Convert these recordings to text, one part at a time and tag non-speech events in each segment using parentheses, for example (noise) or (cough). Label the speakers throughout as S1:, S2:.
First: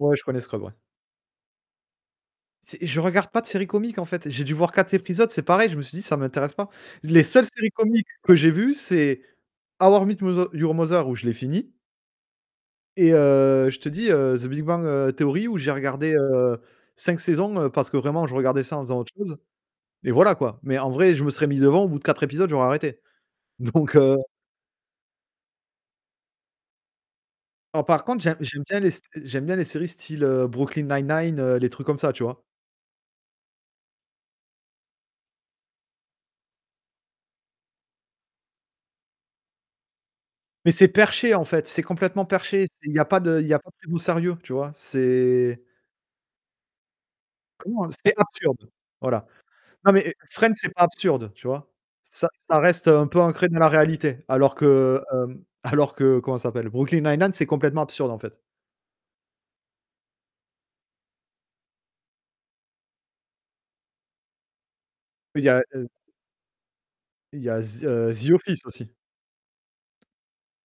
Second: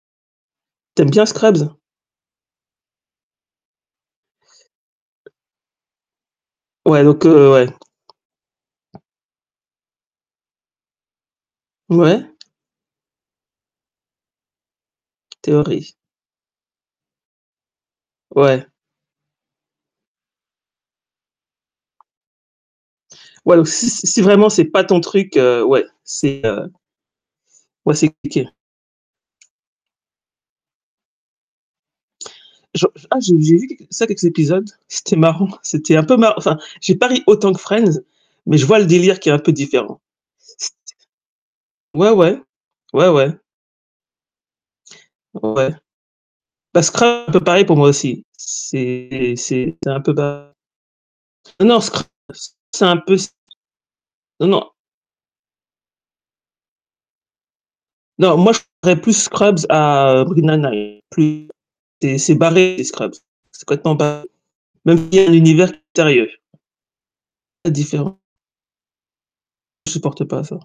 S1: Ouais, je connais Scrubs, ouais.
S2: T'aimes bien Scrubs?
S1: C'est je regarde pas de séries comiques en fait, j'ai dû voir 4 épisodes. C'est pareil, je me suis dit: «Ça m'intéresse pas».
S2: Ouais
S1: Les
S2: donc,
S1: seules
S2: heu, ouais.
S1: séries comiques que j'ai vu, c'est How I Met Mother Your Mother, où je l'ai fini
S2: Ouais.
S1: et heu, je te dis, heu, The Big Bang, heu, Theory où j'ai
S2: Theory.
S1: regardé, heu, 5 saisons, heu, parce que vraiment je regardais
S2: Ouais.
S1: ça en faisant autre chose et voilà quoi, mais en vrai je me serais mis devant au bout de 4 épisodes, j'aurais arrêté
S2: Ouais, alors si
S1: donc, heu
S2: si vraiment c'est pas ton truc, heu, ouais, c'est, heu
S1: Alors
S2: Ouais,
S1: par
S2: c'est
S1: contre, j'aime
S2: compliqué.
S1: j'aime bien les s j'aime bien les séries style, heu, Brooklyn Nine-Nine, heu, les trucs comme ça tu vois?
S2: Jo j ah j'ai j'ai vu quelq ça, quelques épisodes, c'était marrant, c'était un peu mar enfin, j'ai pas autant ri que Friends mais je vois le délire qui est un peu différent.
S1: Mais c'est perché en fait, c'est
S2: Ouais,
S1: complètement
S2: ouais.
S1: perché, c'est il y a
S2: Ouais,
S1: pas
S2: ouais.
S1: de il y a pas de prise au sérieux tu vois, c'est
S2: Ouais. Bah Scrubs un peu pareil pour
S1: Comment,
S2: moi
S1: heu c'est
S2: aussi,
S1: absurde, voilà.
S2: c'est c'est
S1: Non mais
S2: un peu
S1: et
S2: ba
S1: Friends, c'est pas absurde, tu
S2: non,
S1: vois?
S2: non Scru
S1: Ça ça
S2: c'est
S1: reste
S2: un
S1: un
S2: peu
S1: peu
S2: s
S1: ancré dans la réalité
S2: Non
S1: alors
S2: non.
S1: que, hem, alors que, comment ça s'appelle, Brooklyn Nine-Nine c'est complètement absurde en
S2: Non,
S1: fait.
S2: moi je (unintelligible) plus Scrubs à Brooklyn 99 c'est c'est barré Scrubs. C'est complètement ba même si y a un
S1: Où il y a,
S2: univers qui est
S1: heu
S2: mystérieux.
S1: il y a
S2: C'est
S1: The heu,
S2: différent.
S1: The Office aussi.
S2: Je supporte pas ça.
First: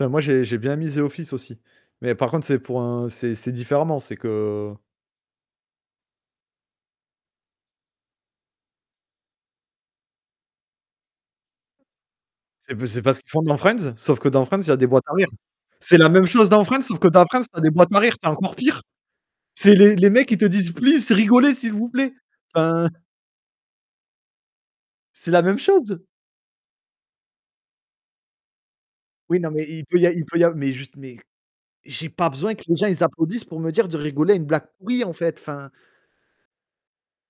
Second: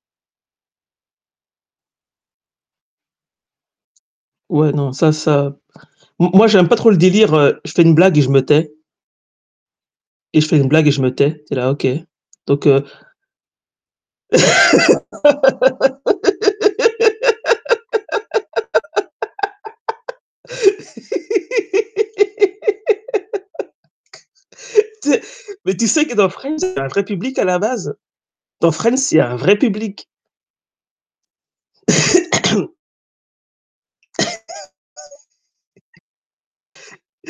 S1: Enfin, moi j'ai j'ai bien mis The Office aussi, mais par contre c'est pour un c'est c'est différemment, c'est
S2: Ouais,
S1: que
S2: non, ça ça m moi j'aime pas trop le délire, heu, je fais une blague et je me tais et je fais une blague et je me tais. Tu es là OK. Donc,
S1: c'est
S2: heu
S1: b c'est pas ce qu'ils font dans Friends, sauf que dans Friends il y a des boîtes à rire. C'est la même chose dans Friends sauf que dans Friends, tu as des boîtes à rire, c'est encore pire. C'est les les mecs ils te disent: «Please, rigolez s'il vous plaît», enfin
S2: (laughs) T
S1: c'est la même
S2: mais tu
S1: chose.
S2: sais que dans Friends c'est un vrai public à la base. Dans Friends il y a un
S1: Oui, non
S2: vrai
S1: mais, il peut
S2: public.
S1: y a il peut y a mais juste mais j'ai pas
S2: (coughs)
S1: besoin que
S2: (clears throat)
S1: les gens ils applaudissent pour me dire de
S2: (laughs)
S1: rigoler à une blague pourrie en fait. Enfin.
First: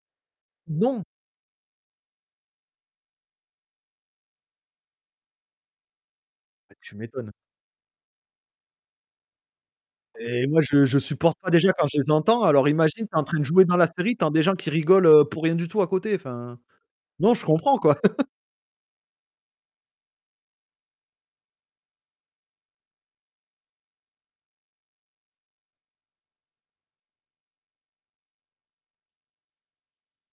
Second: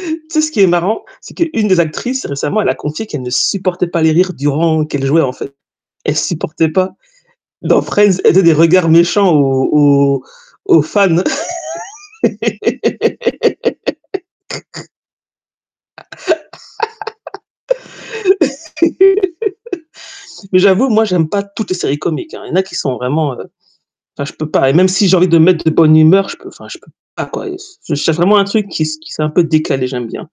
S2: Tu sais ce qui est marrant?
S1: Non.
S2: C'est qu'une des actrices, récemment, elle a confié qu'elle ne supportait pas les rires durant qu'elle jouait en fait. Elle supportait
S1: Bah,
S2: pas.
S1: tu m'étonnes.
S2: Dans Friends, elle faisait des regards méchants aux aux
S1: Et moi
S2: aux
S1: je je
S2: fans. (laughs)
S1: supporte pas déjà quand je les entends. Alors imagine, tu es en train de jouer dans la série, t'en des gens qui rigolent, heu, pour rien du tout à côté. Enfin, non, je comprends quoi. (chuckles)
S2: (laughs) Mais j'avoue, moi, j'aime pas toutes les séries comiques hein. Il y en a qui sont vraiment, heu, enfin je peux pas et même si j'ai envie de me mettre de bonne humeur, je peux, enfin, je peux pas quoi. C'est vraiment un truc qui qui s'est un peu décalé, j'aime bien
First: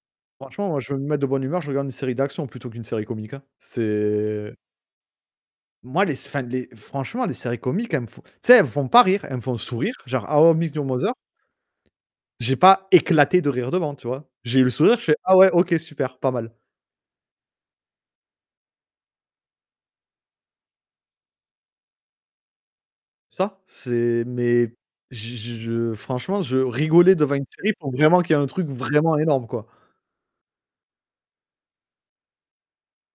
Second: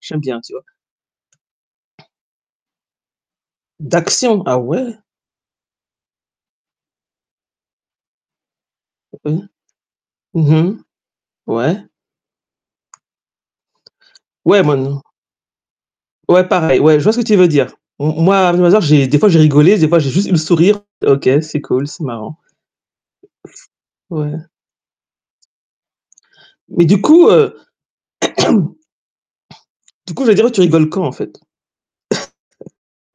S2: j'aime bien, tu vois.
S1: Franchement, moi je veux me mettre de bonne humeur, je regarde une série d'action plutôt qu'une série comique hein,
S2: D'action.
S1: c'est
S2: Ah ouais?
S1: moi les s enfin, les franchement les séries comiques elles me font tu sais elles me font pas rire, elles me
S2: Mmh.
S1: font sourire genre How
S2: Mmh
S1: I Met
S2: mh.
S1: Your Mother
S2: Ouais.
S1: j'ai pas éclaté de rire devant tu vois, j'ai
S2: Ouais,
S1: eu le
S2: moi
S1: sourire,
S2: non
S1: je fais: «Ah ouais. OK. Super. Pas
S2: Ouais
S1: mal».
S2: pareil, ouais, je vois ce que tu veux dire. M m moi How I Meet Your Mother j'ai des fois j'ai rigolé, des fois j'ai juste eu le sourire. OK, c'est cool, c'est marrant.
S1: Ça, c'est
S2: Ouais.
S1: mais je je je franchement je
S2: Mais du
S1: rigoler
S2: coup,
S1: devant une
S2: heu
S1: série, faut vraiment qu'il y a un truc
S2: (clears throat)
S1: vraiment énorme quoi.
S2: Du coup, j'allais dire: «Heu, tu rigoles quand en fait?» (coughs)